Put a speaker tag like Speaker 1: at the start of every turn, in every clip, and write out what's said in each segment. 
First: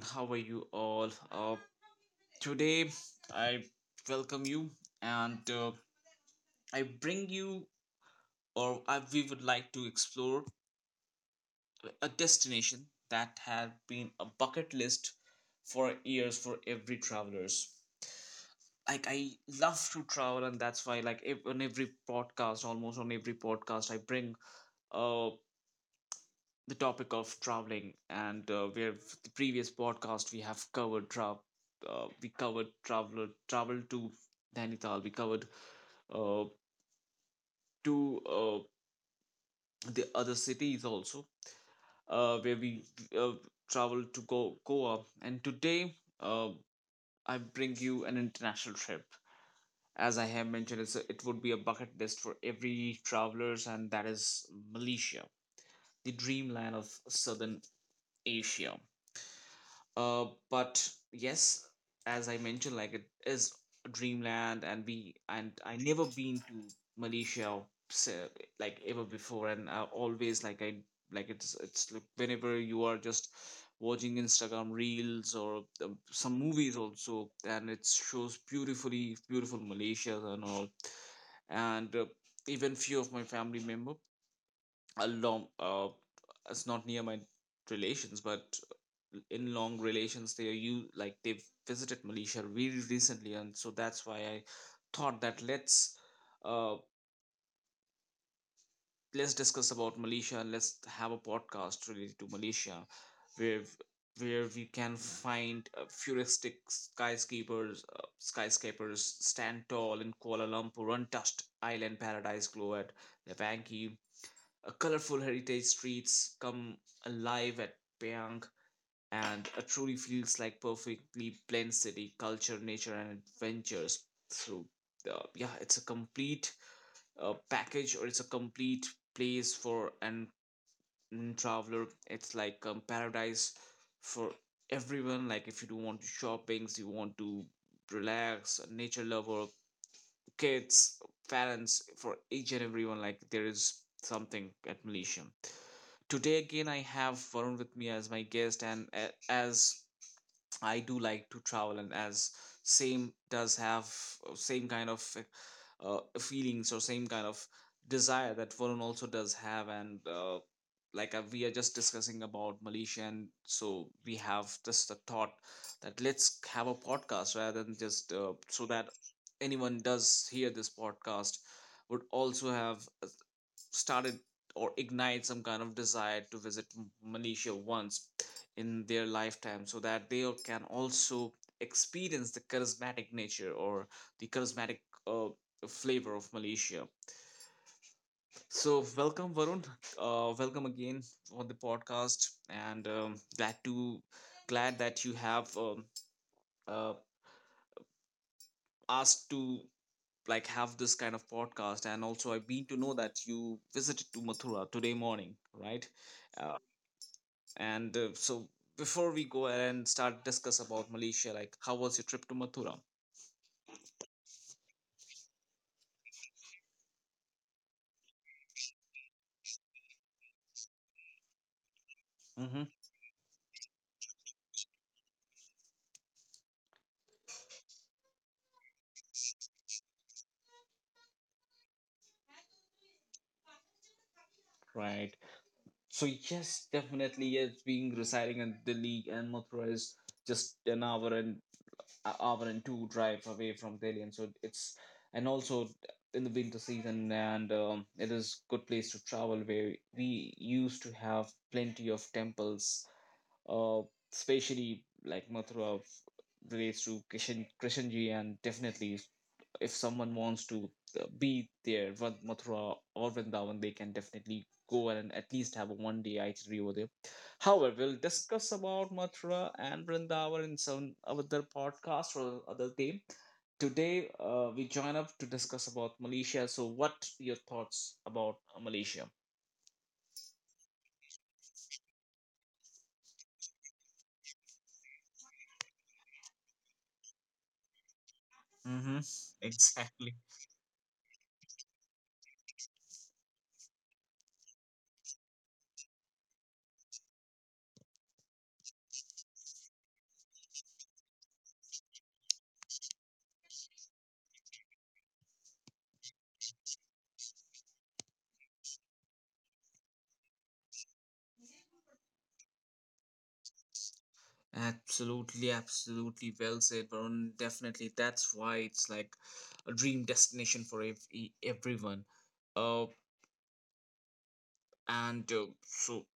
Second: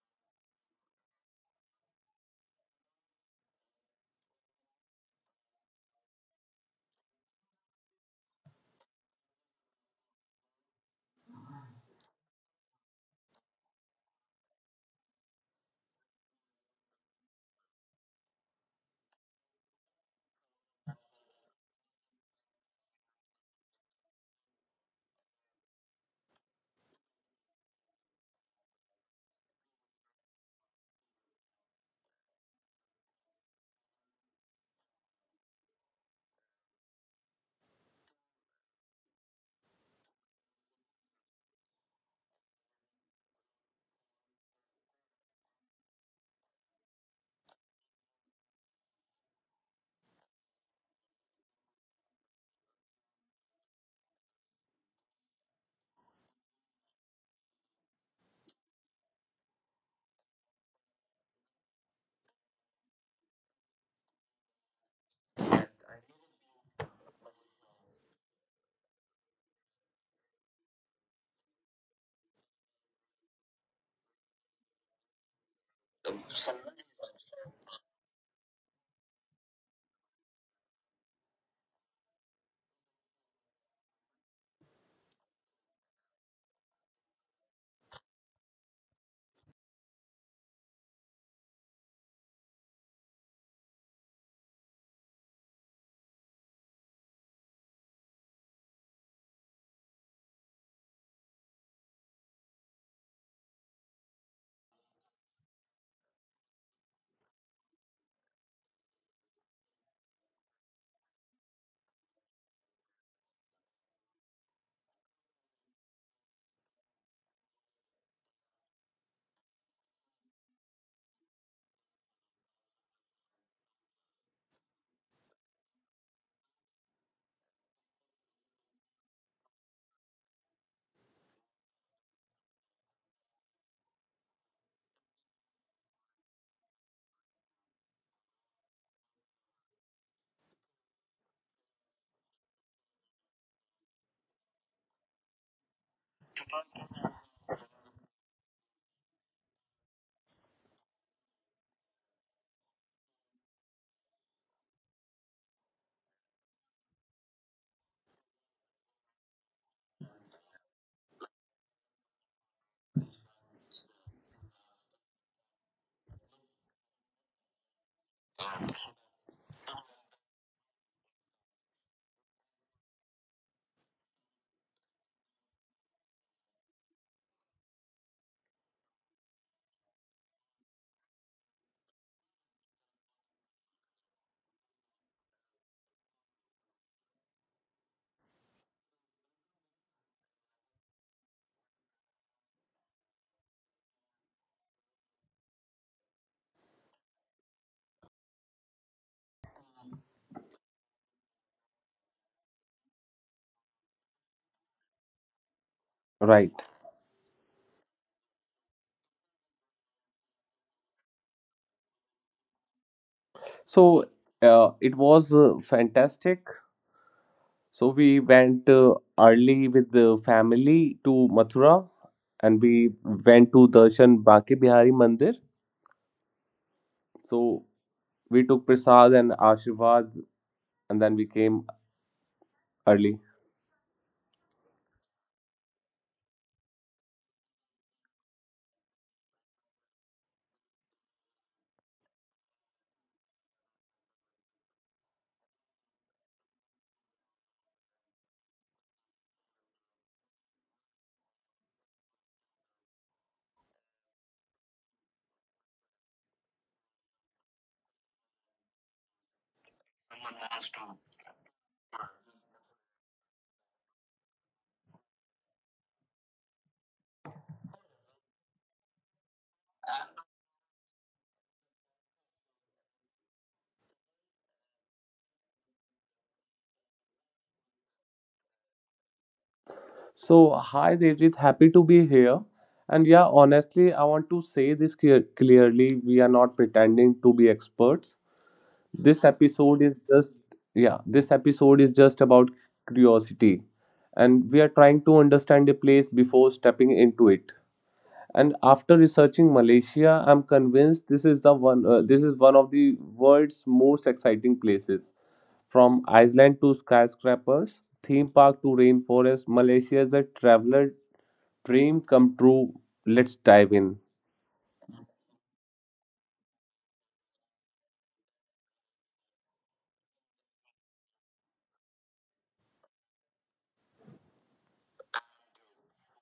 Speaker 1: How are you all? Today, I welcome you, and I bring you, or I, we would like to explore a destination that had been a bucket list for years for every travelers. Like I love to travel, and that's why, like, on every podcast, almost on every podcast, I bring uh, the topic of traveling, and where the previous podcast we have covered travel. We covered travel to Nainital. We covered uh, to the other cities also, where we uh, travel to Goa. And today, I bring you an international trip. As I have mentioned, it would be a bucket list for every travelers, and that is Malaysia, the dreamland of southern Asia. But yes, as I mentioned, like it is a dreamland, and we and I never been to Malaysia or like ever before, and I always like it's like whenever you are just watching Instagram reels or some movies also, and it shows beautiful Malaysia and all, and even few of my family member along it's not near my relations, but in long relations they are you like they've visited Malaysia very recently, and so that's why I thought that uh let's discuss about Malaysia, and let's have a podcast related to Malaysia where we can find futuristic skyscrapers stand tall in Kuala Lumpur, untouched island paradise glow at Levanki, colorful heritage streets come alive at Payang, and a truly feels like perfectly blends city, culture, nature and adventures through the yeah, it's a complete package, or it's a complete place for an traveler. It's like paradise for everyone. Like if you do want to shoppings, you want to relax, a nature lover, kids, parents, for each and everyone, like there is something at Malaysia. Today again I have Varun with me as my guest, and as I do like to travel, and as same does have same kind of feelings or same kind of desire that Varun also does have, and like we are just discussing about Malaysia, and so we have just the thought that let's have a podcast rather than just so that anyone does hear this podcast would also have started or ignite some kind of desire to visit Malaysia once in their lifetime so that they can also experience the charismatic nature or the charismatic uh, flavor of Malaysia. So, welcome, Varun. Welcome again on the podcast, and glad that you have uh, asked to like have this kind of podcast, and also I've been to know that you visited to Mathura today morning, right?
Speaker 2: Right.
Speaker 1: Uh, And so before we go ahead and start discuss about Malaysia, like how was your trip to Mathura?
Speaker 2: So it was fantastic. So we went early with the family to Mathura and
Speaker 1: Mm-hmm.
Speaker 2: we went to Darshan Baki Bihari Mandir. So we took prasad and Ashirvad and then we came early.
Speaker 1: Right. So yes, definitely. Yes, being residing in Delhi, and Mathura is just an hour and hour and two drive away from Delhi, and so it's and also in the winter season, and it is good place to travel where we used to have plenty of temples, uh, especially like Mathura relates to Krishanji, and definitely if someone wants to be there, Mathura or Vrindavan, they can definitely go and at least have a one day itinerary over there. However, we'll discuss about Mathura and Vrindavan in some other podcast or other day. Today, we join up to discuss about Malaysia. So, what your thoughts about Malaysia?
Speaker 2: So hi Devjit, happy to be here. And yeah, honestly, I want to say this clearly. We are not pretending to be experts.
Speaker 1: Mm-hmm.
Speaker 2: This episode is
Speaker 1: Exactly.
Speaker 2: just yeah this episode is just about curiosity, and we are trying to understand a place before stepping into it. And after researching Malaysia, I'm convinced this is the one. This is one of the world's most exciting places, from iceland to skyscrapers, theme park to rainforest. Malaysia is a traveler dream come true. Let's dive in.
Speaker 1: Absolutely, absolutely well said, Varun. Definitely, that's why it's like a dream destination for everyone. Uh, and so,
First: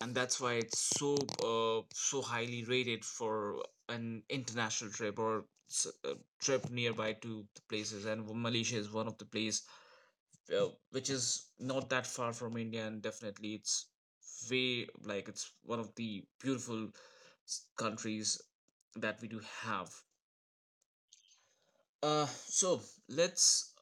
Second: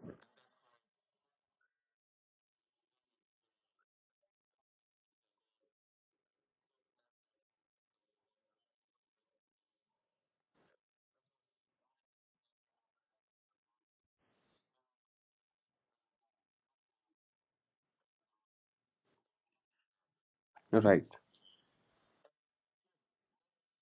Speaker 1: and that's why it's so so highly rated for an international trip or a trip nearby to the places. And Malaysia is one of the place which is not that far from India, and definitely it's way like it's one of the beautiful countries that we do have.
Speaker 2: Right.
Speaker 1: So let's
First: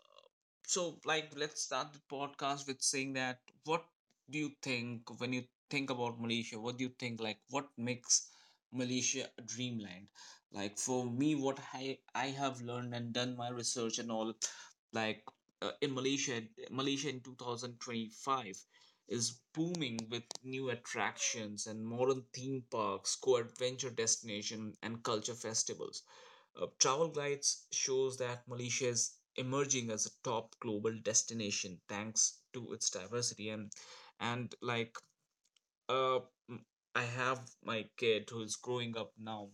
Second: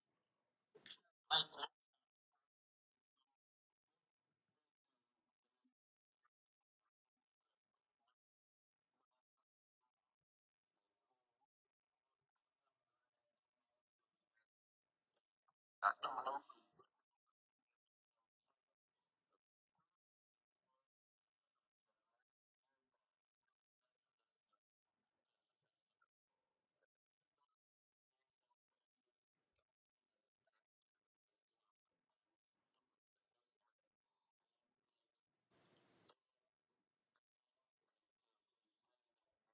Speaker 1: let's start the podcast with saying that what do you think when you think about Malaysia? What do you think, like what makes Malaysia a dreamland? Like for me, what I have learned and done my research and all, like in Malaysia, Malaysia in 2025 is booming with new attractions and modern theme parks, co-adventure destination and culture festivals. Travel Guides shows that Malaysia is emerging as a top global destination thanks to its diversity. And like uh m- I have my kid who is growing up now,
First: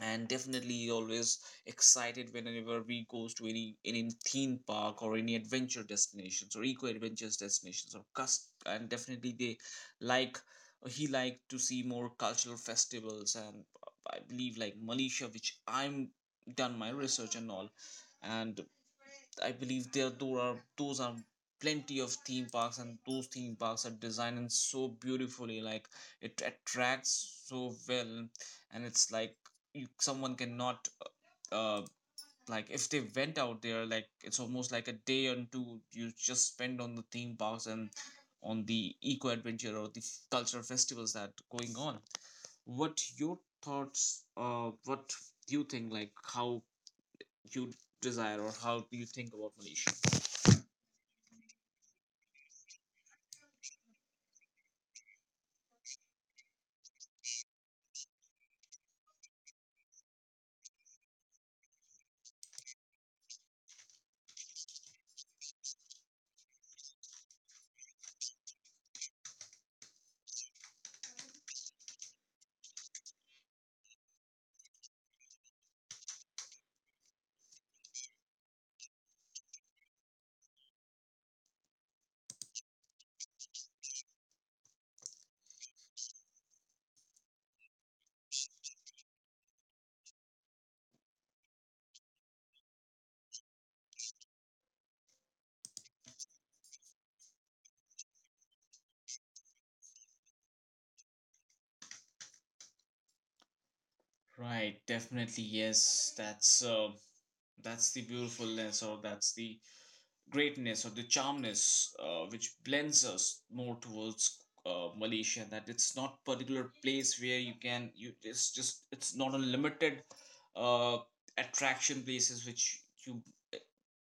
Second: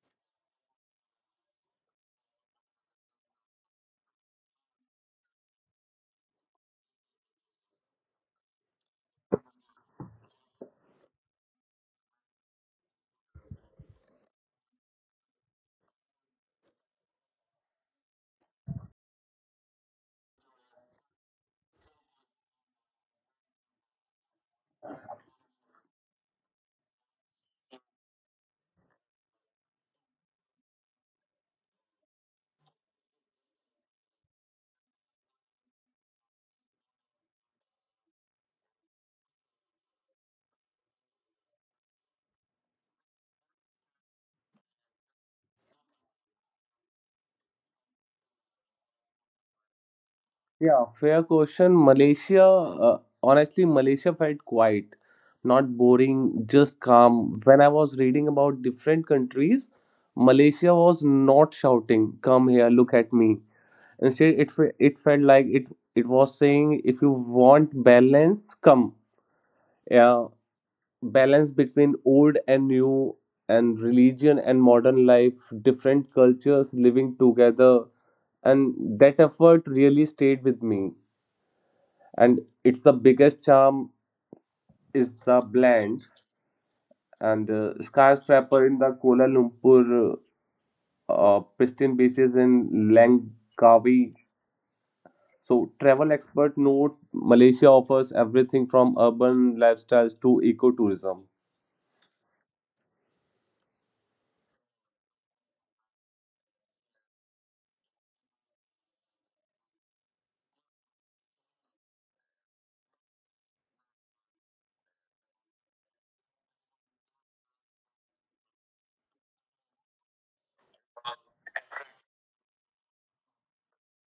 Speaker 1: and definitely always excited whenever we goes to any theme park or any adventure destinations or eco adventures destinations or cus, and definitely they like he liked to see more cultural festivals. And I believe like Malaysia, which I'm done my research and all, and I believe there those are plenty of theme parks, and those theme parks are designed and so beautifully, like it attracts so well, and it's like you, someone cannot uh like if they went out there, like it's almost like a day and two you just spend on the theme parks and on the eco adventure or the cultural festivals that going on. What your thoughts? What do you think, like how you desire or how do you think about Malaysia?
Speaker 2: Yeah, fair question. Malaysia, honestly, Malaysia felt quiet, not boring, just calm. When I was reading about different countries, Malaysia was not shouting, "Come here, look at me." Instead, it felt like it was saying, "If you want balance, come." Yeah, balance between old and new, and religion and modern life, different cultures living together, and that effort really stayed with me. And it's the biggest charm is the blend. And skyscraper in the Kuala Lumpur, pristine beaches in Langkawi. So travel expert note Malaysia offers everything from urban lifestyles to ecotourism.
Speaker 1: Right, definitely yes. That's the beautifulness, or that's the greatness or the charmness which blends us more towards Malaysia, that it's not particular place where you can you it's just it's not a limited uh, attraction places which you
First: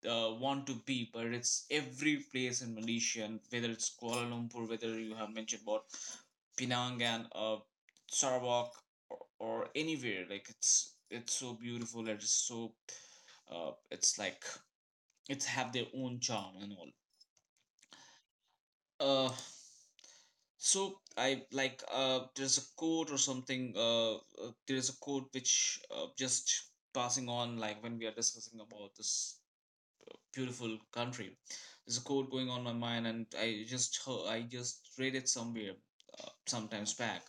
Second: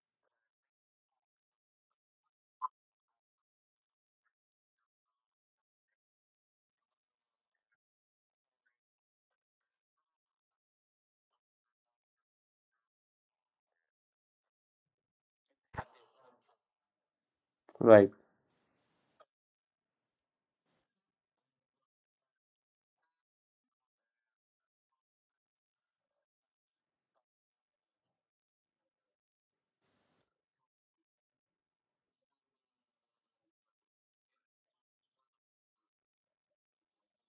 Speaker 1: want to be, but it's every place in Malaysia, and whether it's Kuala Lumpur, whether you have mentioned about Penang and Sarawak or anywhere, like it's so beautiful, it's so it's like it's have their own charm and all.
Speaker 2: Right,
Speaker 1: uh so I like there's a quote or something there's a quote which just passing on, like when we are discussing about this beautiful country. There's a quote going on my mind, and I just heard, I just read it somewhere, sometimes back.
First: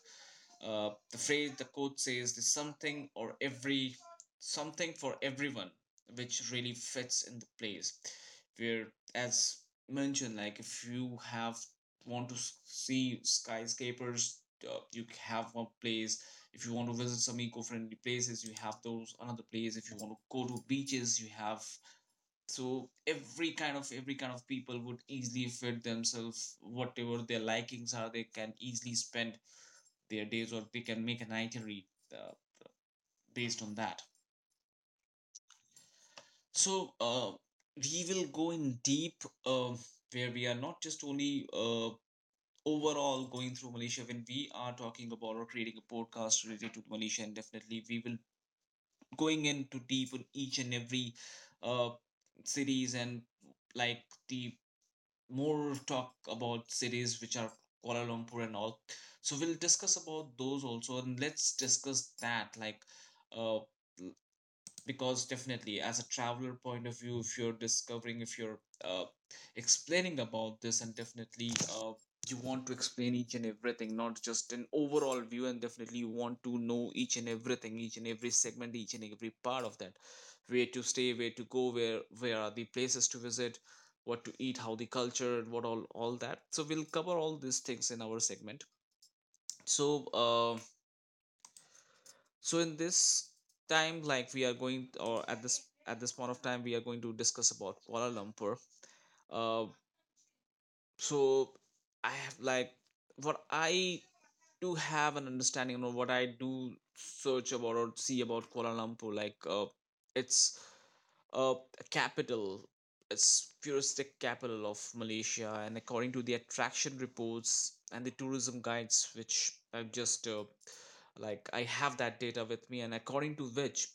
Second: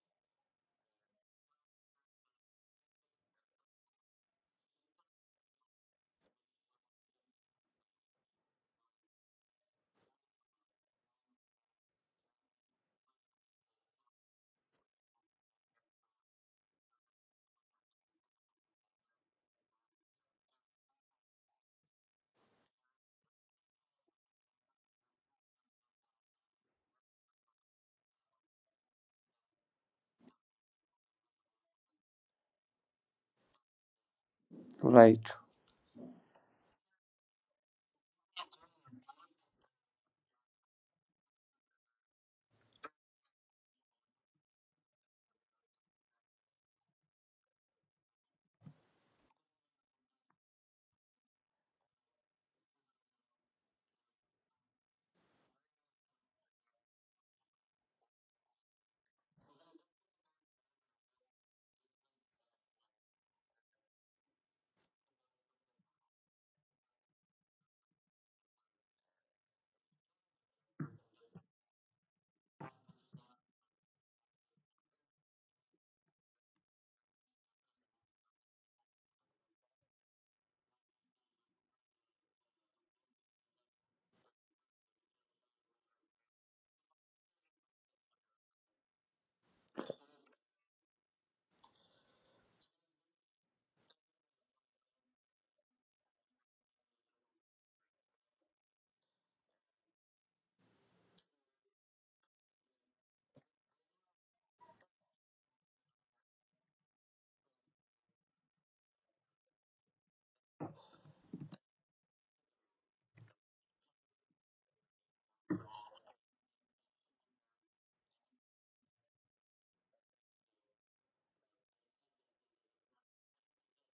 Speaker 1: The phrase, the quote says, "There's something or every something for everyone," which really fits in the place. Where, as mentioned, like if you have want to see skyscrapers, you have one place. If you want to visit some eco-friendly places, you have those another place. If you want to go to beaches, you have so every kind of people would easily fit themselves whatever their likings are. They can easily spend their days, or they can make an itinerary uh, based on that.
Speaker 2: right,
Speaker 1: So we will go in deep uh, where we are not just only overall going through Malaysia. When we are talking about or creating a podcast related to Malaysia, and definitely we will going into deep on each and every uh, cities, and like the more talk about cities which are Kuala Lumpur and all. So we'll discuss about those also, and let's discuss that like, uh, because definitely as a traveler point of view, if you're discovering, if you're explaining about this, and definitely you want to explain each and everything, not just an overall view, and definitely you want to know each and everything, each and every segment, each and every part of that, where to stay, where to go, where are the places to visit, what to eat, how the culture, what all that. So we'll cover all these things in our segment. So so in this time, like we are going, or at this point of time, we are going to discuss about Kuala Lumpur. uh, so I have like what I do have an understanding of what I do search about or see about Kuala Lumpur, like it's uh, capital. It's futuristic capital of Malaysia, and according to the attraction reports and the tourism guides, which I've just like I have that data with me, and according to which,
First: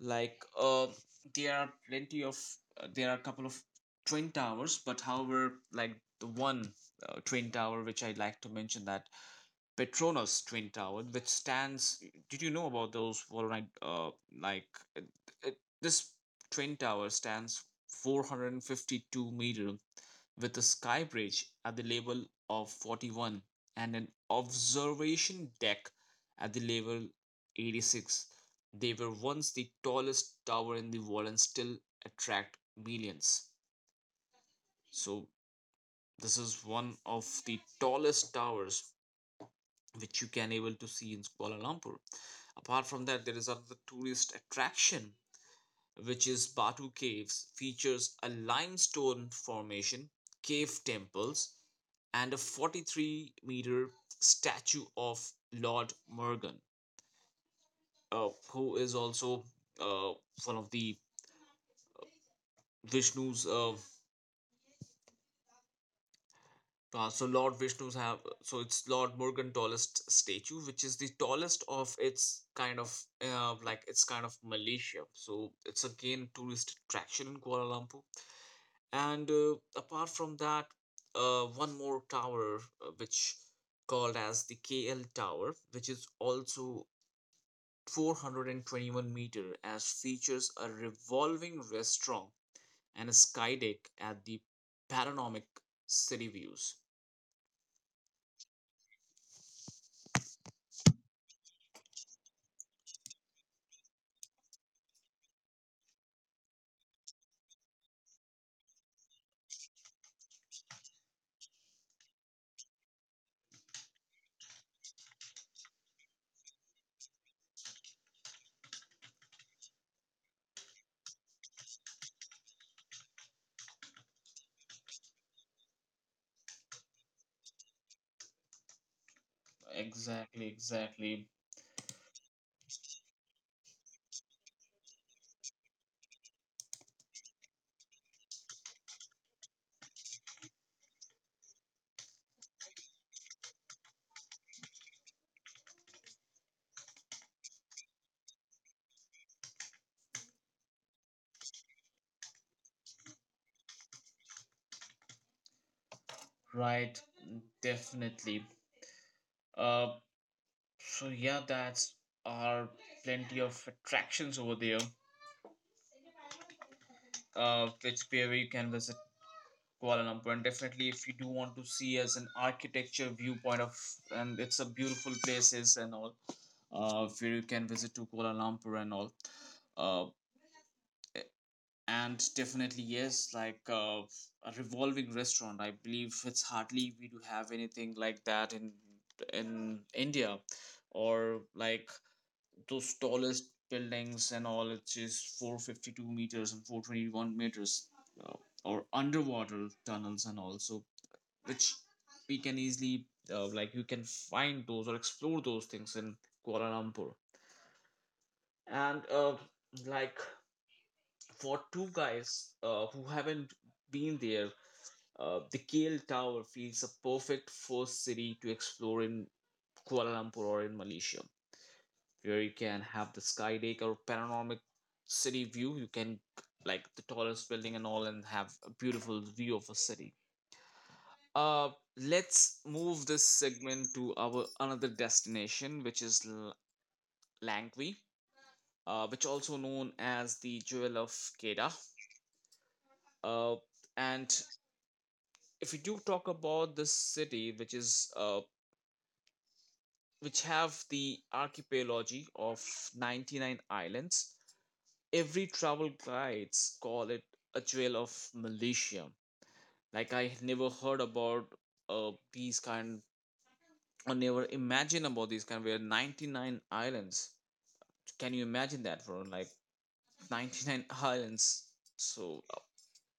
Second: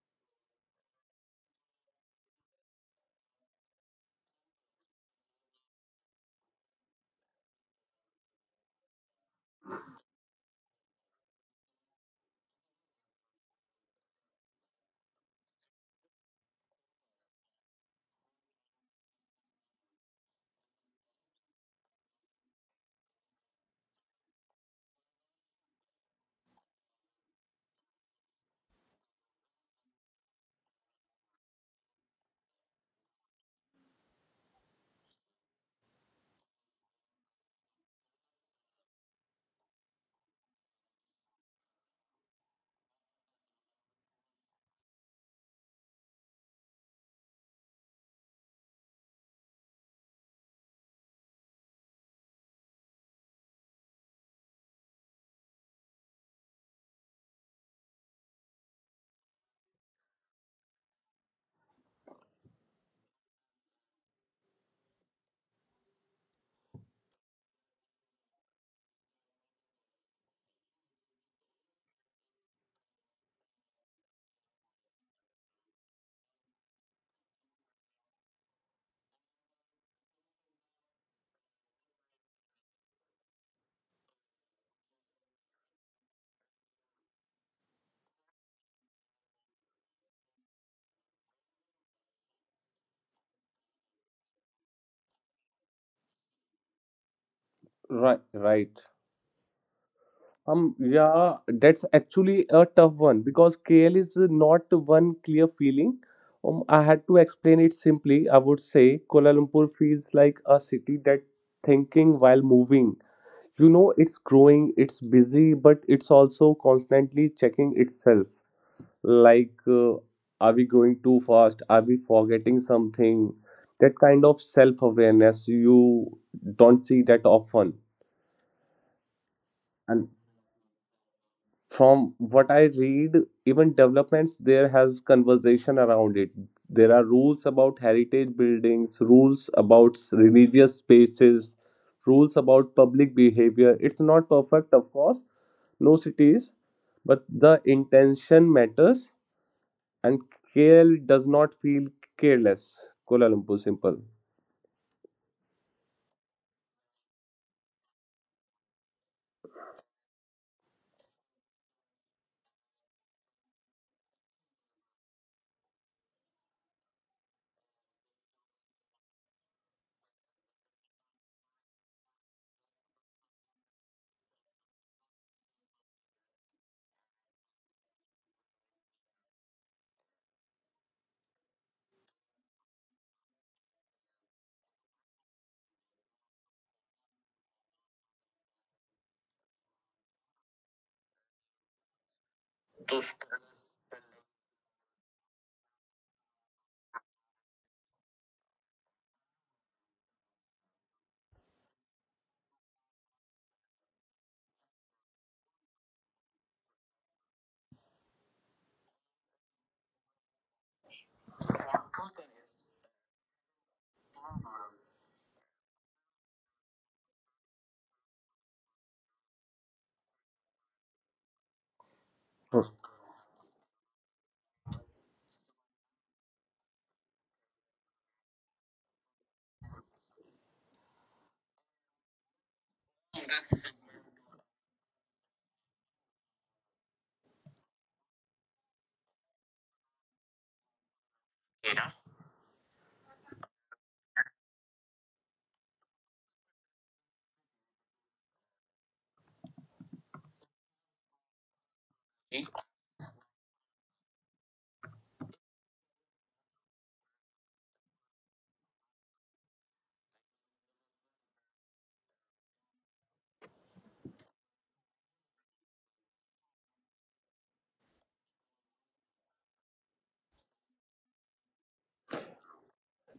Speaker 1: like there are plenty of there are a couple of twin towers, but however, like the one twin tower which I'd like to mention, that Petronas Twin Tower, which stands. Did you know about those Voronoi? Like it, this twin tower stands 452 meter, with a sky bridge at the level of 41, and an observation deck at the level 86. They were once the tallest tower in the world and still attract millions. So this is one of the tallest towers which you can able to see in Kuala Lumpur. Apart from that, there is another tourist attraction which is Batu Caves, features a limestone formation, cave temples, and a 43-meter statue of Lord Murugan, who is also uh, one of the Vishnu's So Lord Vishnu's have so it's Lord Morgantolest statue, which is the tallest of its kind of like its kind of Malaysia. So it's again tourist attraction in Kuala Lumpur. And apart from that, one more tower which called as the KL Tower, which is also 421-meter, as features a revolving restaurant and a sky deck at the panoramic city views.
Speaker 2: right. Yeah, that's actually a tough one because KL is not one clear feeling. I had to explain it simply. I would say Kuala Lumpur feels like a city that thinking while moving. You know, it's growing, it's busy, but it's also constantly checking itself. Like, are we going too fast? Are we forgetting something? That kind of self-awareness you don't see that often. And
Speaker 1: Exactly, exactly.
Speaker 2: from what I read, even developments there has conversation around it. There are rules about heritage buildings, rules about religious spaces, rules about public behavior. It's not perfect, of course, no city is, but the intention matters. And KL does not feel careless. Kuala Lumpur simple.
Speaker 1: Right, definitely. Uh, so yeah, that's are plenty of attractions over there. Which where you can visit Kuala Lumpur, and definitely if you do want to see as an architecture viewpoint of, and it's a beautiful places and all. Where you can visit to Kuala Lumpur and all. Uh, and definitely yes like a revolving restaurant I believe it's hardly we do have anything like that in India, or like those tallest buildings and all, it's just 452 meters and 421 meters, uh, or underwater tunnels and also which we can easily like you can find those or explore those things in Kuala Lumpur. And like for two guys who haven't been there, the KL Tower feels a perfect first city to explore in Kuala Lumpur or in Malaysia, where you can have the sky deck or panoramic city view. You can like the tallest building and all, and have a beautiful view of a city. Uh, let's move this segment to our another destination, which is Langwi, which also known as the Jewel of Kedah. Uh, and if we do talk about this city which is which have the archipelago of 99 islands. Every travel guides call it a jewel of Malaysia. Like I never heard about these kind, or never imagine about these kind where 99 islands. Can you imagine that for like 99 islands? So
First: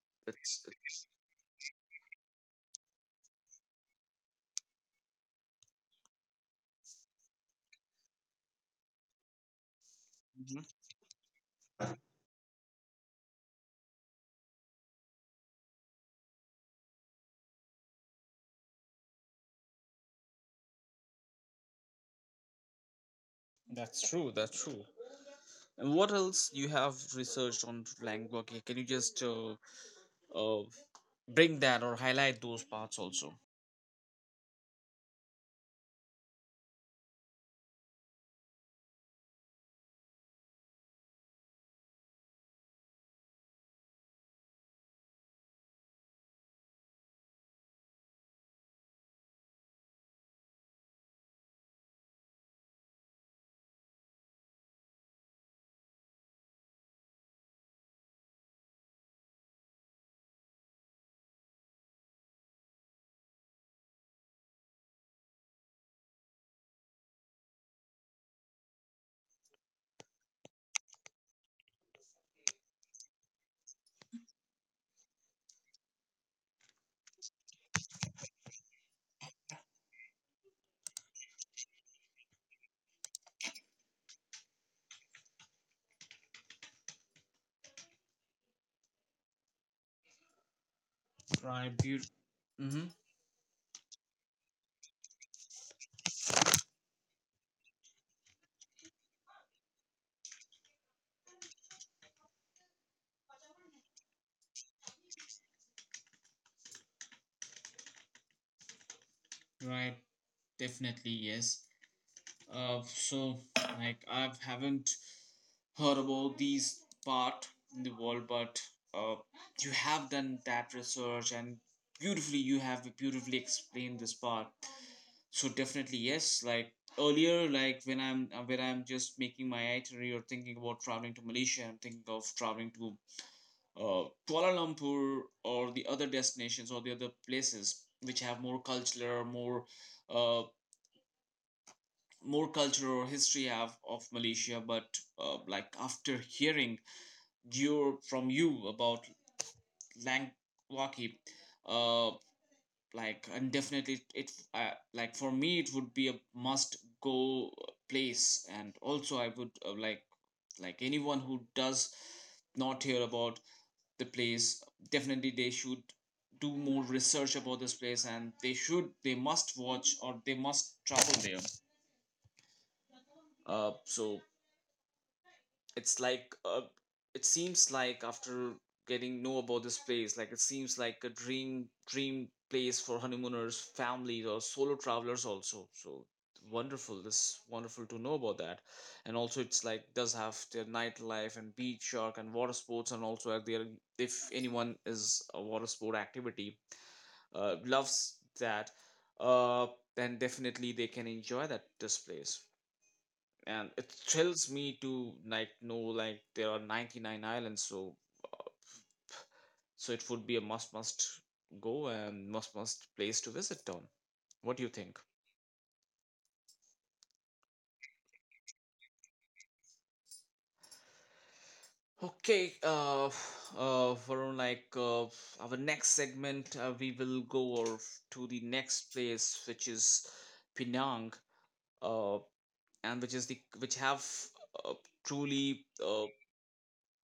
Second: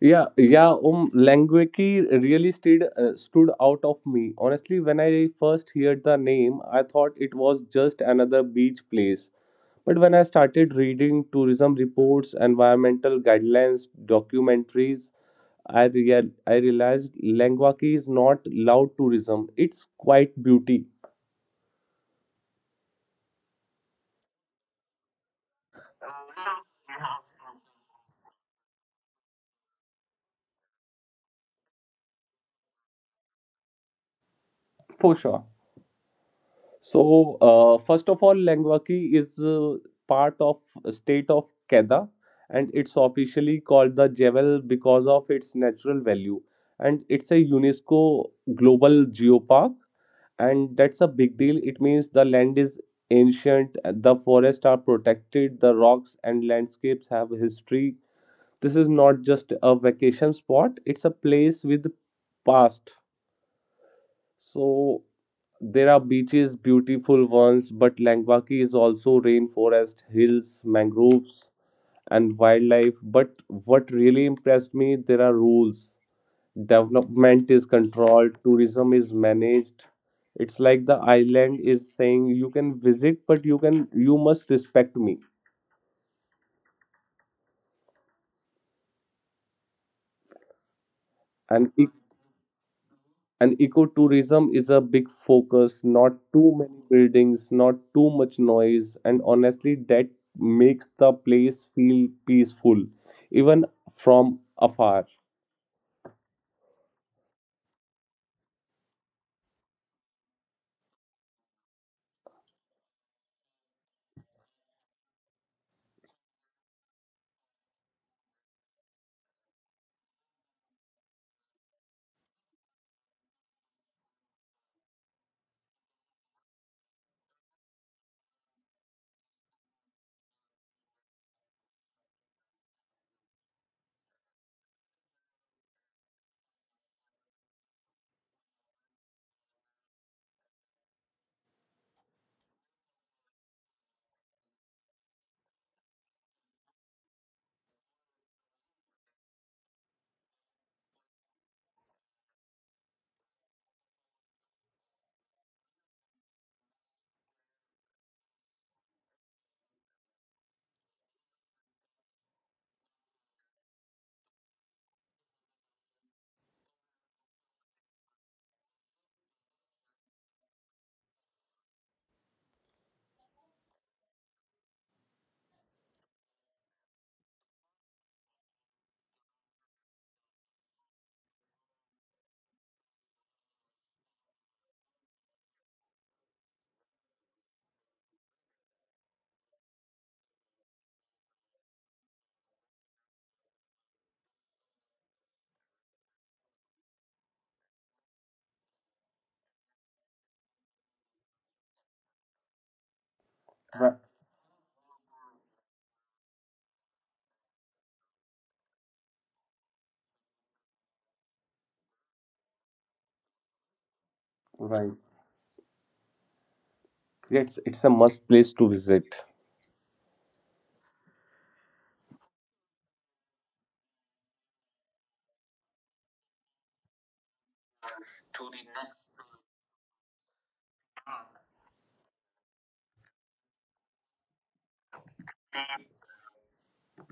Speaker 2: Yeah,
Speaker 1: it's.
Speaker 2: yeah, Languiki really stood out of me. Honestly, when I first heard the name, I thought it was just another beach place. But when I started reading tourism reports, environmental guidelines, documentaries, I realized Languaki is not loud tourism, it's quite beauty,
Speaker 1: That's true. That's true. And what else you have researched on Langloki? Can you just uh, bring that or highlight those parts also?
Speaker 2: for sure. So, first of all, Langwaki is part of state of Kedah, and it's officially called the Jebel because of its natural value. And it's a UNESCO global geopark, and that's a big deal. It means the land is ancient, the forests are protected, the rocks and landscapes have history. This is not just a vacation spot; it's a place with past. So there are beaches, beautiful ones, but Langbaki is also rainforest, hills, mangroves, and wildlife. But what really impressed me, there are rules. Development is controlled, tourism is managed. It's like the island is saying you can visit, but you can you must respect me and
Speaker 1: Right,
Speaker 2: keep.
Speaker 1: beautiful. Mm-hmm.
Speaker 2: And ecotourism is a big focus, not too many buildings, not too much noise, and honestly, that makes the place feel peaceful, even from afar.
Speaker 1: Right, definitely yes. So like I haven't heard about these part in the world, but uh, you have done that research and beautifully you have beautifully explained this part. So definitely yes, like earlier, like when I'm just making my itinerary or thinking about traveling to Malaysia, I'm thinking of traveling to Kuala Lumpur or the other destinations or the other places which have more cultural, more uh, more culture or history have of Malaysia, but like after hearing your from you about Langkawi, uh, like and definitely it like for me it would be a must go place, and also I would like anyone who does not hear about the place, definitely they should do more research about this place, and they must watch or they must travel there. So it's like it seems like after getting know about this place, like it seems like a dream place for honeymooners, families, or solo travelers also. So wonderful, this wonderful to know about that. And also it's like does have their nightlife and beach shark and water sports, and also at their, if anyone is a water sport activity loves that, uh, then definitely they can enjoy that this place. And it
Speaker 2: Right.
Speaker 1: thrills me to like know like there are 99 islands. So so it would be a must go, and must place to visit on. What do you
Speaker 2: Right.
Speaker 1: think?
Speaker 2: Yes, it's a must place to visit.
Speaker 1: Okay. Varun, like our next segment we will go or to the next place, which is Penang, uh and which is the which have uh, truly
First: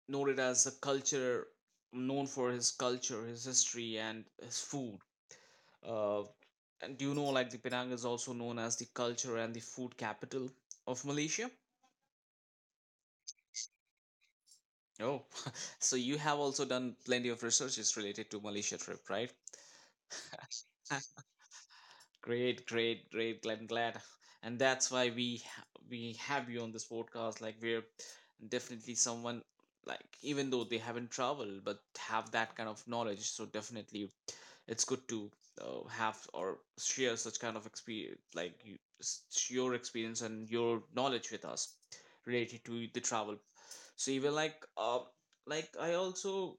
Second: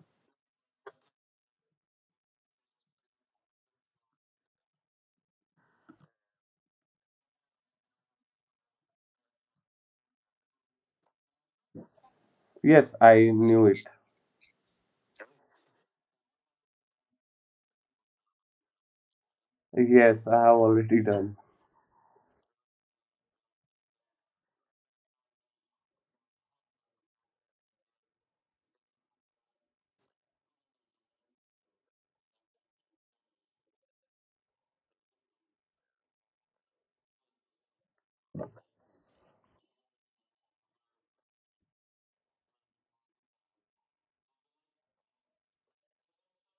Speaker 1: noted as a culture, known for his culture, his history, and his food. uh, And do you know, like, the Penang is also known as the culture and the food capital of Malaysia?
Speaker 2: Yes, I knew it.
Speaker 1: Oh, so you have also done plenty of researches related to Malaysia trip, right?
Speaker 2: Yes, I have already done.
Speaker 1: Great, great, great. Glad, glad, and that's why we have you on this podcast. Like, we're definitely someone like, even though they haven't traveled, but have that kind of knowledge. So definitely it's good to have or share such kind of experience like you, your experience and your knowledge with us related to the travel. So even like I also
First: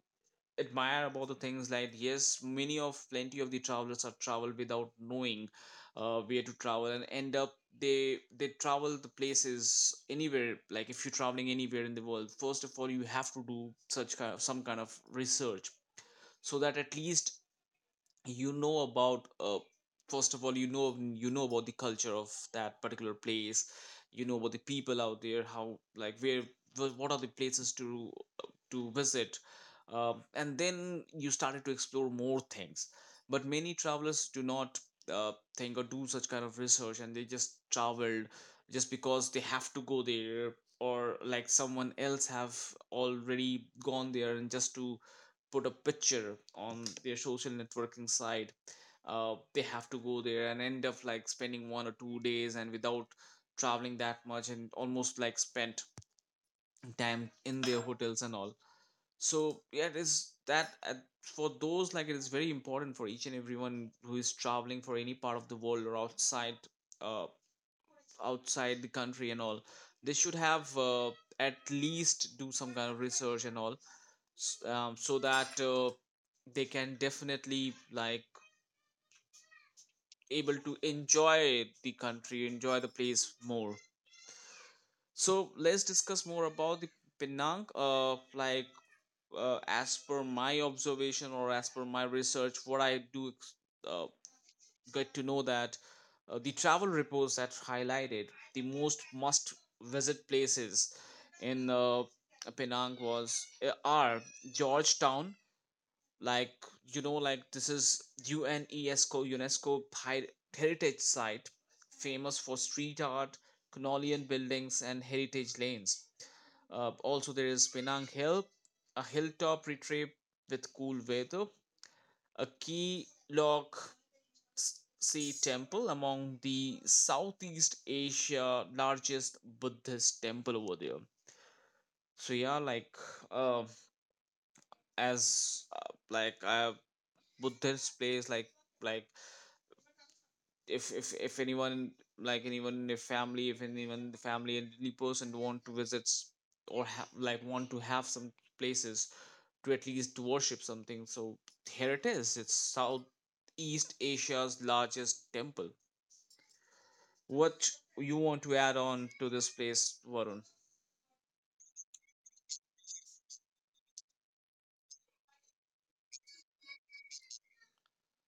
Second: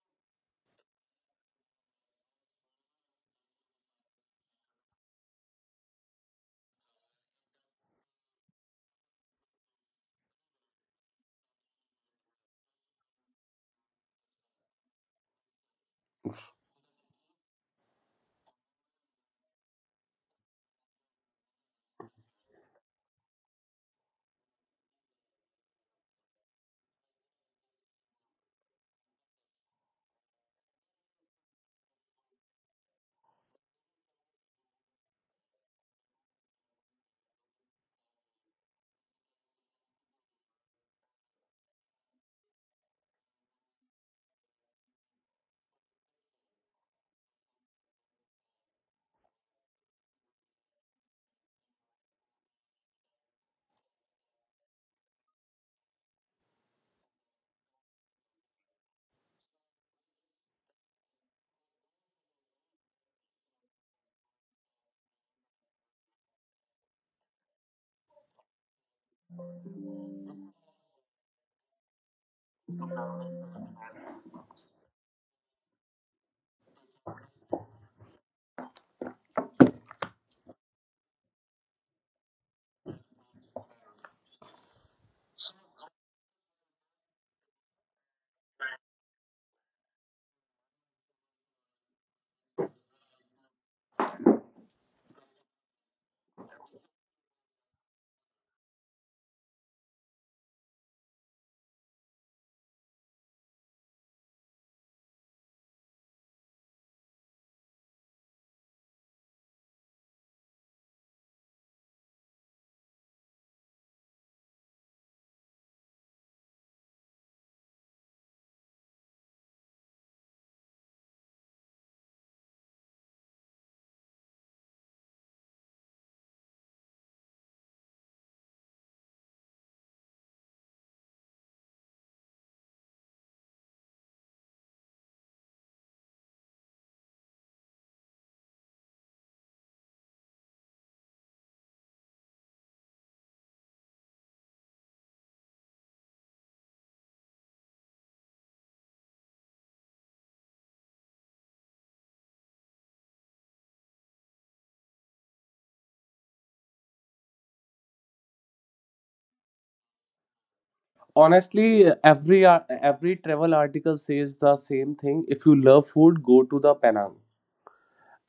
Speaker 1: admire about the things like, yes, many of plenty of the travelers are travel without knowing where to travel and end up they travel the places anywhere. Like if you're traveling anywhere in the world, first of all you have to do such kind of, some kind of research, so that at least you know about first of all you know, you know about the culture of that particular place, you know about the people out there, how like where, what are the places to visit, and then you started to explore more things. But many travelers do not think or do such kind of research, and they just traveled just because they have to go there, or like someone else have already gone there and just to put a picture on their social networking site. They have to go there and end up like spending 1 or 2 days, and without traveling that much, and almost like spent time in their hotels and all. So yeah, it is that for those like, it is very important for each and everyone who is traveling for any part of the world or outside, uh, outside the country and all, they should have at least do some kind of research and all, so that they can definitely like able to enjoy the country, enjoy the place more. So let's discuss more about the Penang. Like, as per my observation or as per my research, what I do uh, get to know that, the travel reports that highlighted the most must visit places in Penang was are Georgetown. Like, you know, like this is UNESCO heritage site, famous for street art, Canolian buildings, and heritage lanes. Also there is Penang Hill, a hilltop retreat with cool weather, a key log sea temple among the Southeast Asia largest Buddhist temple over there. So yeah, like uh, as like Buddhist place, like if anyone, like anyone in your family, if anyone the family and any person want to visit or have like want to have some places to at least worship something, so here it is, it's Southeast Asia's largest temple. What you want to add on to this place, Varun?
Speaker 2: Honestly, every travel article says the same thing. If you love food, go to the Penang.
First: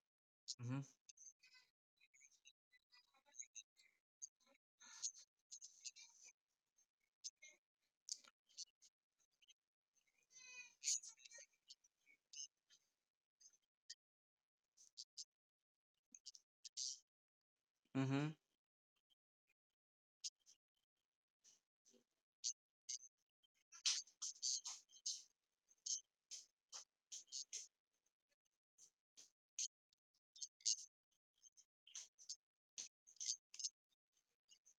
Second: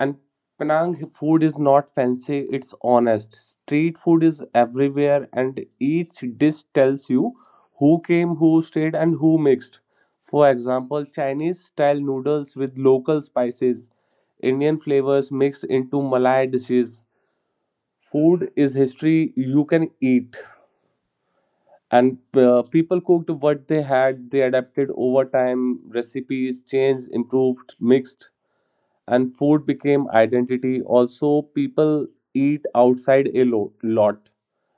Speaker 2: And
Speaker 1: Mm-hmm.
Speaker 2: Penang food is not fancy, it's honest. Street food is everywhere, and each dish tells you who came, who stayed, and who mixed. For example, Chinese style noodles with local spices, Indian flavors mixed into Malay dishes.
Speaker 1: Mm-hmm.
Speaker 2: Food is history you can eat. And people cooked what they had, they adapted over time, recipes changed, improved, mixed, and food became identity. Also, people eat outside a lot,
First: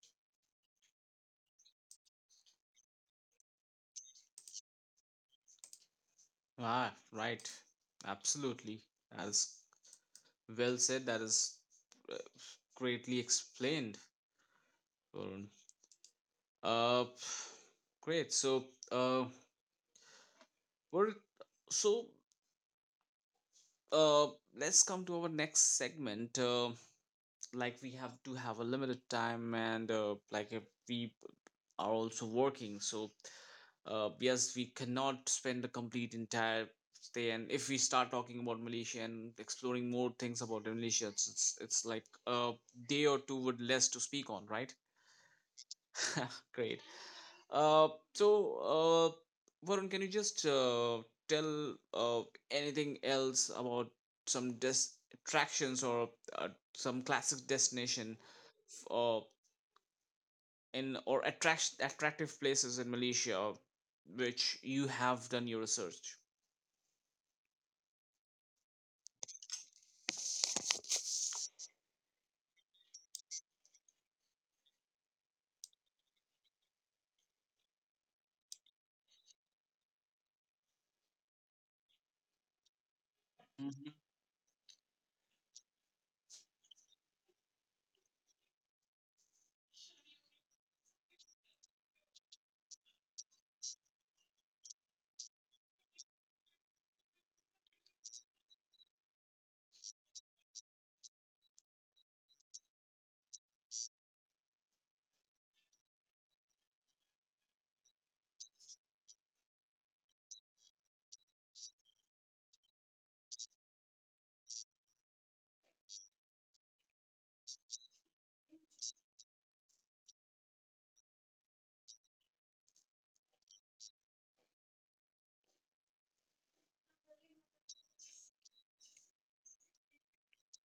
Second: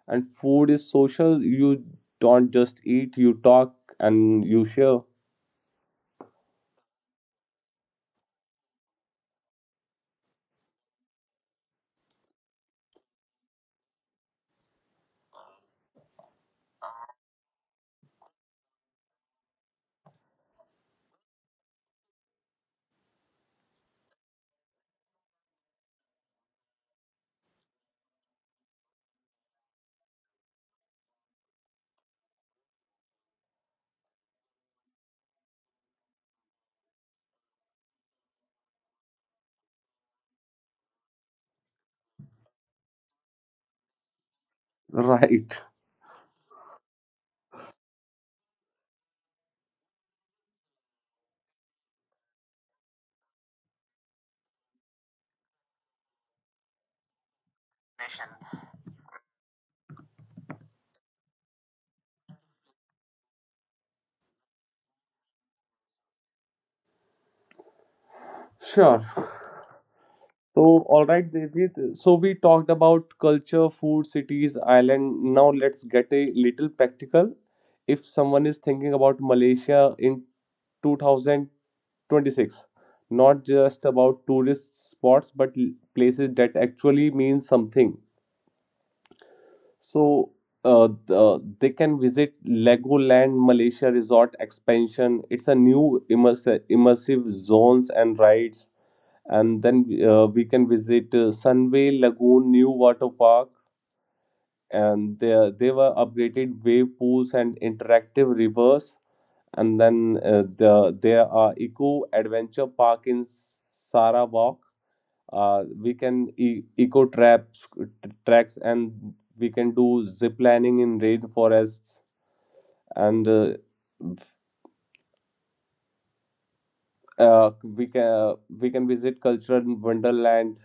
Speaker 2: and food is social. You don't just eat, you talk and you share.
Speaker 1: Ah, right, absolutely, that is well said, that is uh, greatly explained, Varun. Uh, great. Uh, we're so uh, let's come to our next segment. Like we have to have a limited time, and like if we are also working, so yes, we cannot spend the complete entire day. And if we start talking about Malaysia and exploring more things about Malaysia, it's like a day or two would less to speak on, right?
Speaker 2: Right.
Speaker 1: Great. So, Varun, can you just tell anything else about some des- attractions or uh, some classic destination f- uh, in or attractive places in Malaysia which you have done your research?
Speaker 2: Sure. So, all right, Devjit. So, we talked about culture, food, cities, island. Now, let's get a little practical. If someone is thinking about Malaysia in 2026, not just
Speaker 1: Mhm.
Speaker 2: about tourist spots, but places that actually mean something, so they can visit Legoland Malaysia Resort Expansion. It's a new immersive zones and rides. And then we can visit Sunway Lagoon New Water Park. And they were upgraded wave pools and interactive rivers. And then there are Eco Adventure Park in Sarawak. We can eco traps tracks, and we can do zip lining in rainforests. And we can visit cultural wonderland,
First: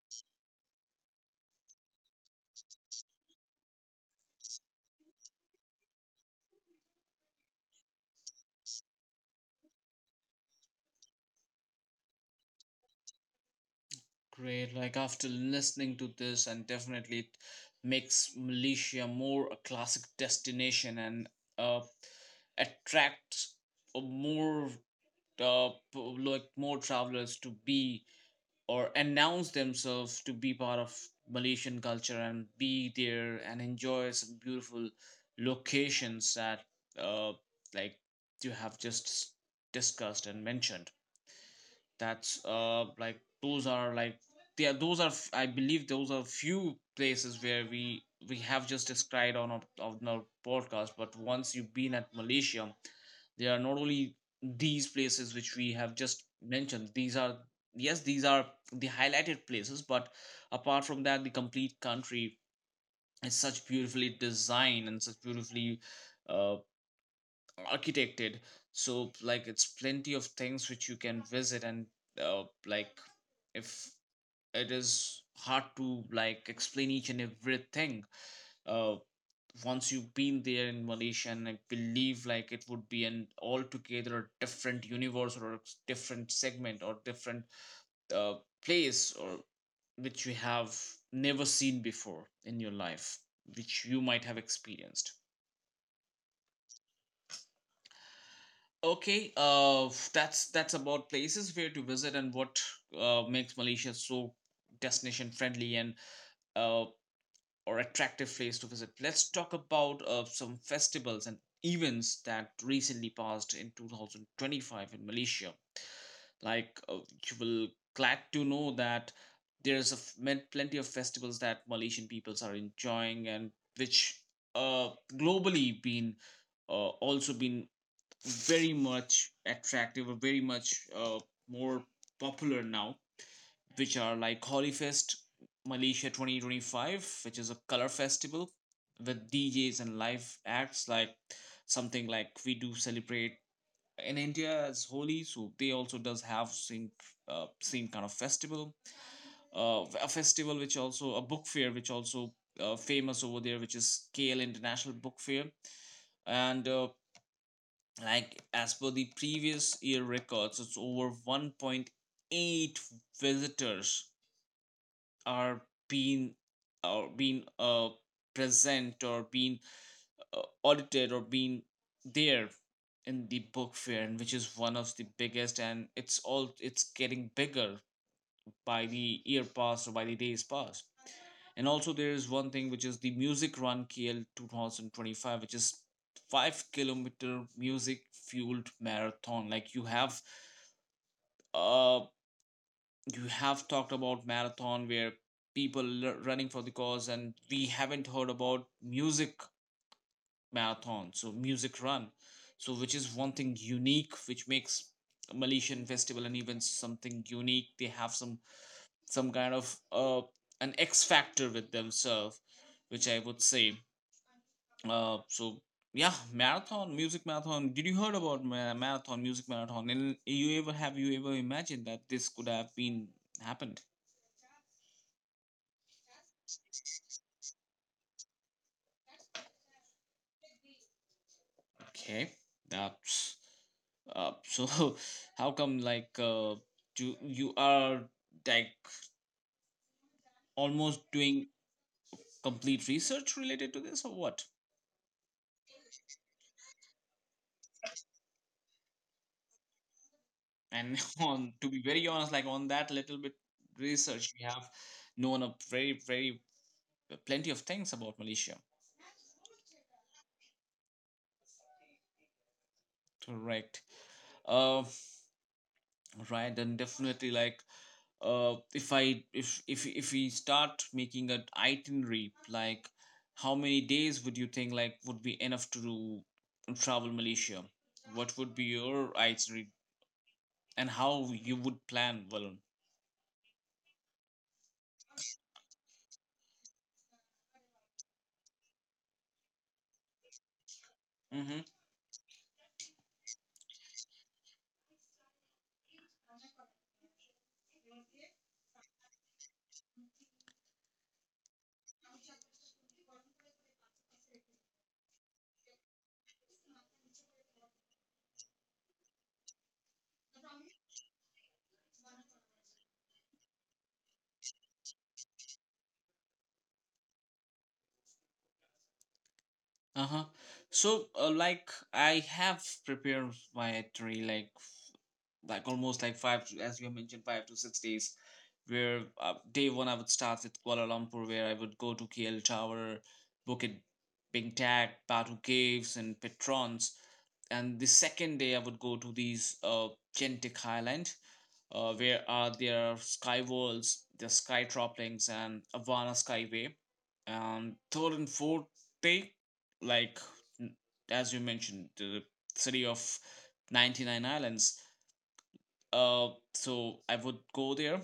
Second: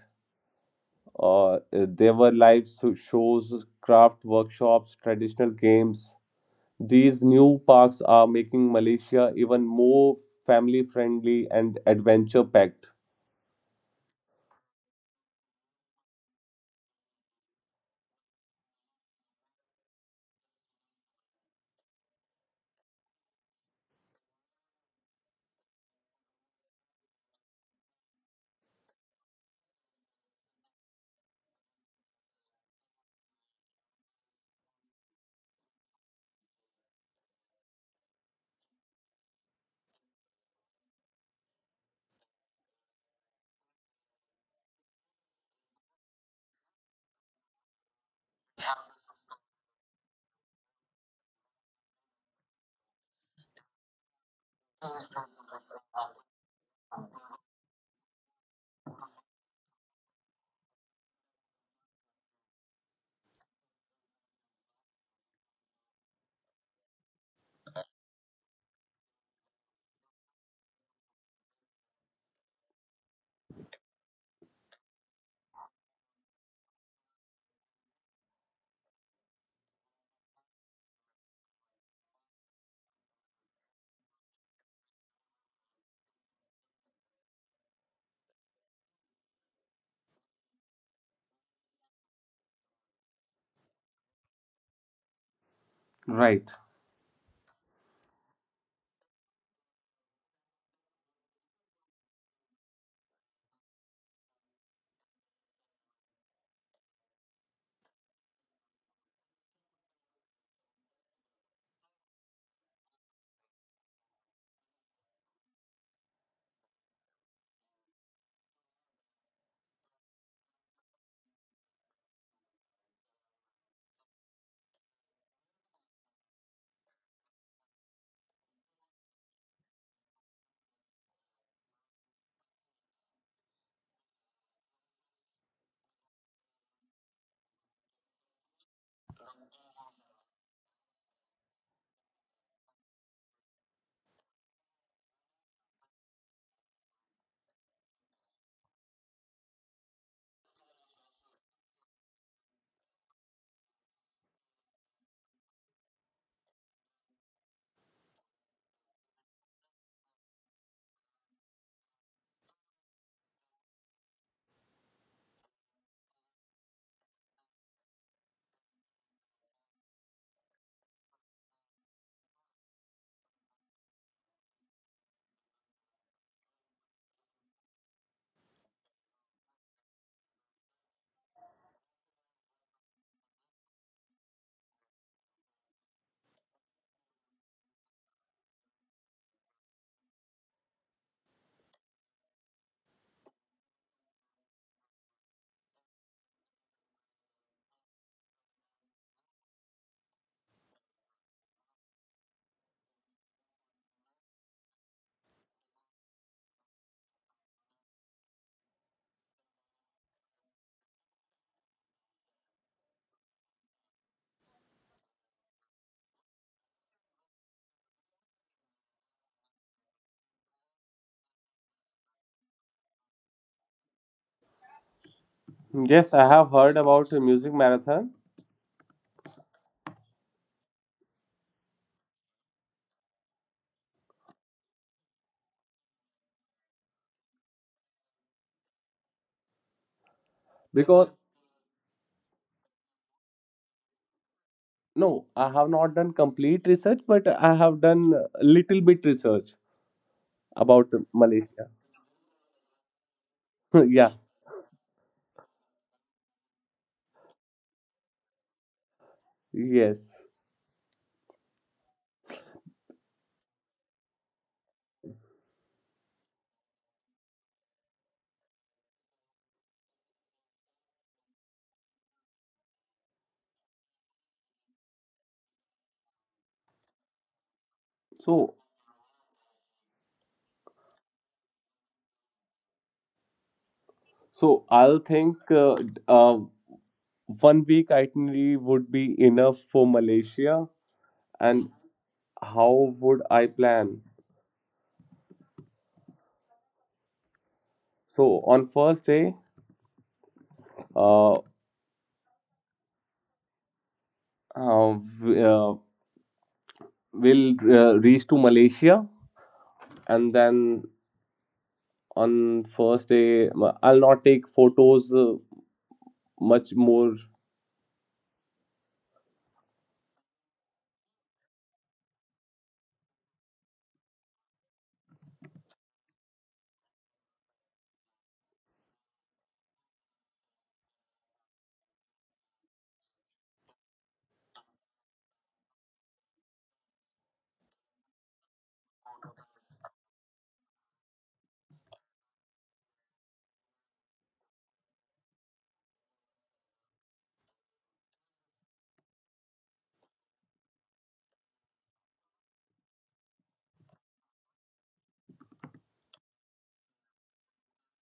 Speaker 2: or there were shows, craft workshops, traditional games. These new parks are making Malaysia even more family friendly and adventure packed.
Speaker 1: Great. Like after listening to this, and definitely it makes Malaysia more a classic destination, and uh, attracts a more like more travelers to be or announce themselves to be part of Malaysian culture and be there and enjoy some beautiful locations that uh, like you have just discussed and mentioned. That's like those are like, yeah, those are I believe those are few places where we have just described on on our podcast. But once you've been at Malaysia, they are not only these places which we have just mentioned. These are, yes, these are the highlighted places, but apart from that, the complete country is such beautifully designed and such beautifully uh, architected. So like, it's plenty of things which you can visit, and like, if it is hard to like explain each and everything. Uh, once you've been there in Malaysia, and I believe like it would be an altogether different universe, or a different segment, or different uh, place, or which you have never seen before in your life, which you might have experienced.
Speaker 2: Right.
Speaker 1: Okay. That's about places where to visit, and what makes Malaysia so destination friendly and uh or attractive place to visit. Let's talk about some festivals and events that recently passed in 2025 in Malaysia. You will glad to know that there's a plenty of festivals that Malaysian peoples are enjoying, and which uh globally been also been very much attractive, or very much more popular now, which are like Holly Malaysia 2025, which is a color festival with DJs and live acts, like something like we do celebrate in India as Holi. So they also does have same same kind of festival. A festival which also a book fair, which also famous over there, which is KL International Book Fair. And like as per the previous year records, it's over 1.8 visitors are being, or being present, or being audited, or being there in the book fair, and which is one of the biggest, and it's getting bigger by the year passed or by the days passed. And also there is one thing which is the music run kl 2025, which is 5 kilometer music fueled marathon. Like uh you have talked about marathon where running for the cause, and we haven't heard about music marathon, so music run. So which is one thing unique, which makes malaysian festival and events something unique. They have some some kind of an x factor with themselves, which I would say. uh so yeah, marathon, music marathon. Did you heard about marathon music marathon? And you ever have you ever imagined that this could have been happened?
Speaker 2: Yes, I have heard about a music marathon.
Speaker 1: Okay. That's uh, so how come like do you are like
Speaker 2: Because
Speaker 1: almost doing complete research related to this or what?
Speaker 2: no, I have not done complete research, but I have done a little bit research about
Speaker 1: And on to
Speaker 2: Malaysia.
Speaker 1: be very honest, like on that little bit
Speaker 2: Yeah,
Speaker 1: research, we have known a very very plenty of things about Malaysia.
Speaker 2: yes.
Speaker 1: Correct. Uh, right, and definitely like if I if we start making an itinerary, like how many days would you think like would be enough to do travel Malaysia? What would
Speaker 2: So,
Speaker 1: be your itinerary and how you would plan, Valun?
Speaker 2: so I'll think 1 week itinerary would be enough for Malaysia,
Speaker 1: Mm-hmm.
Speaker 2: and how would I plan? So on first day, uh, uh, w- uh, we'll reach to Malaysia, and then on first day, I'll not take photos much more.
Speaker 1: Uh huh. So like I have prepared my itinerary. Almost like five to, as you have mentioned, 5 to 6 days, where day one I would start with kuala lumpur, where I would go to kl tower, bukit bintag, batu caves, and patrons. And the second day I would go to these gentic highland, where are their sky walls, their sky droplings, and avana skyway. Third and fourth day, like n- as you mentioned, the city of 99 islands, so I would go there,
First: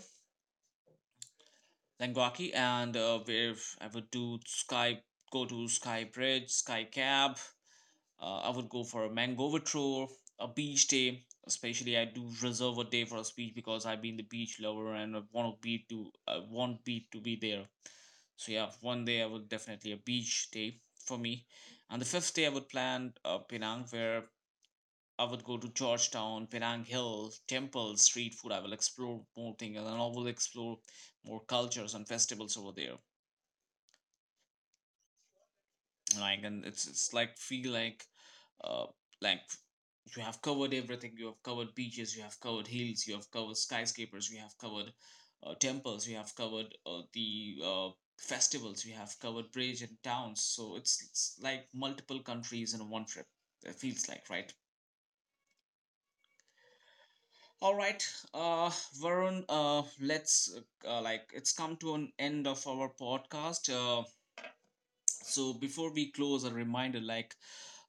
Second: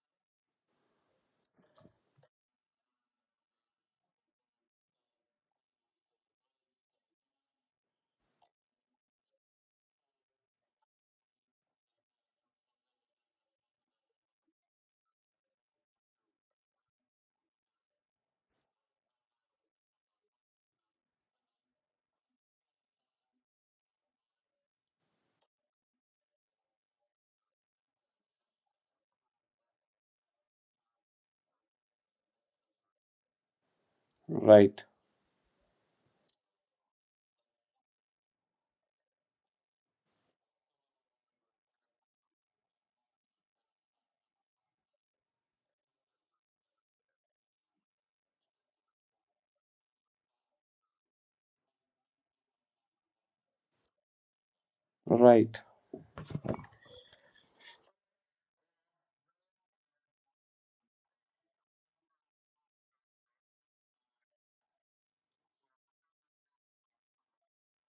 Speaker 1: Langwaki, and where I would do Sky, go to Sky Bridge, Sky Cab. I would go for a Mangover tour, a beach day. Especially, I do reserve a day for a beach because I've been the beach lover and I want beach to be there. So yeah, one day I would definitely a beach day for me. And the fifth day I would plan Penang, where I would go to Georgetown, Penang Hill, temples, street food. I will explore more things, and I will explore more cultures and festivals over there.
Speaker 2: Right.
Speaker 1: Like, and it's like feel like, uh, like you have covered everything. You have covered beaches. You have covered hills. You have covered skyscrapers. You have covered temples. You have covered the festivals. You have covered bridge and towns. So it's like multiple countries in one trip. It feels like, right.
Speaker 2: Right,
Speaker 1: All right, uh, Varun. Let's like it's come to an end of our podcast. So before we close, a reminder, like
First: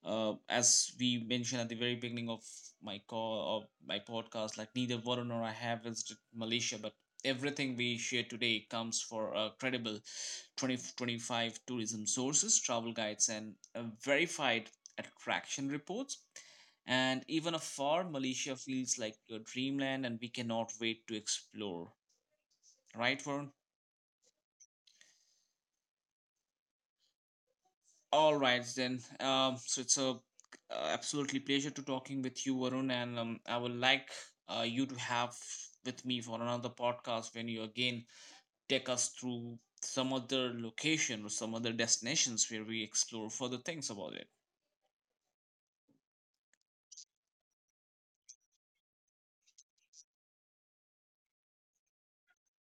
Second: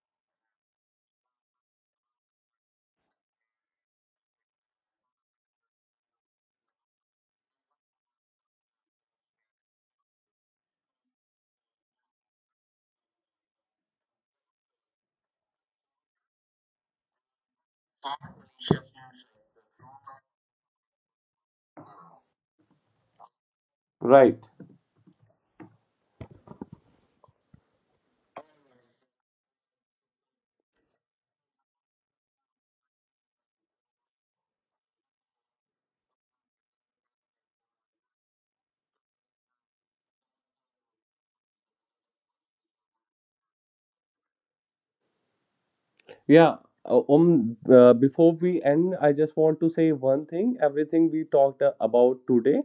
Speaker 1: as we mentioned at the very beginning of my call or my podcast, like neither Warren nor I have visited Malaysia, but everything we share today comes for credible 2025 tourism sources, travel guides, and verified attraction reports. And even afar, Malaysia feels like your dreamland, and we cannot wait to explore. Right, Warren?
Speaker 2: right.
Speaker 1: All right then. So it's a absolutely pleasure to talking with you, Varun. And I would like you to have with me for another podcast, when you again take us through some other location or some other destinations where we explore further things about it.
Speaker 2: Yeah. Before we end, I just want to say one thing. Everything we talked about today,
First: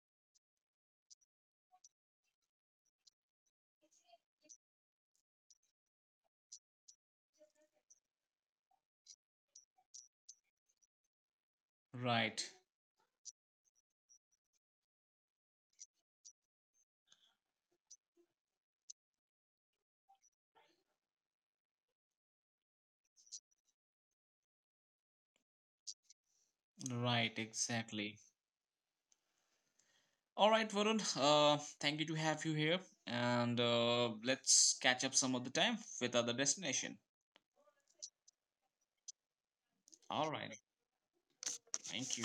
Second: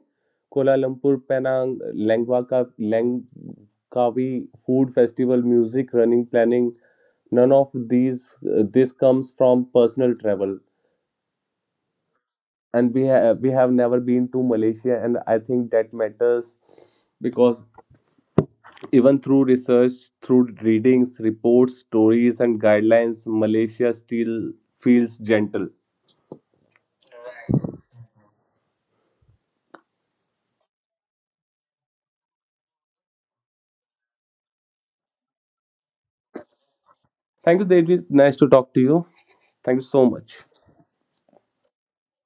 Speaker 2: Kuala Lumpur, Penang, Langwa Ka, Langkawi food festival, music, running, planning. None of these. This comes from personal travel,
Speaker 1: Right.
Speaker 2: and we have never been to Malaysia, and I think that matters because even through research, through readings, reports, stories, and guidelines, Malaysia still feels gentle.
Speaker 1: Right. Exactly. All right, Varun. Thank you to have you here, and let's catch up some other time with other destination.
Speaker 2: Thank you, David. Nice to talk to you. Thank you so
Speaker 1: All
Speaker 2: much.
Speaker 1: right. Thank you.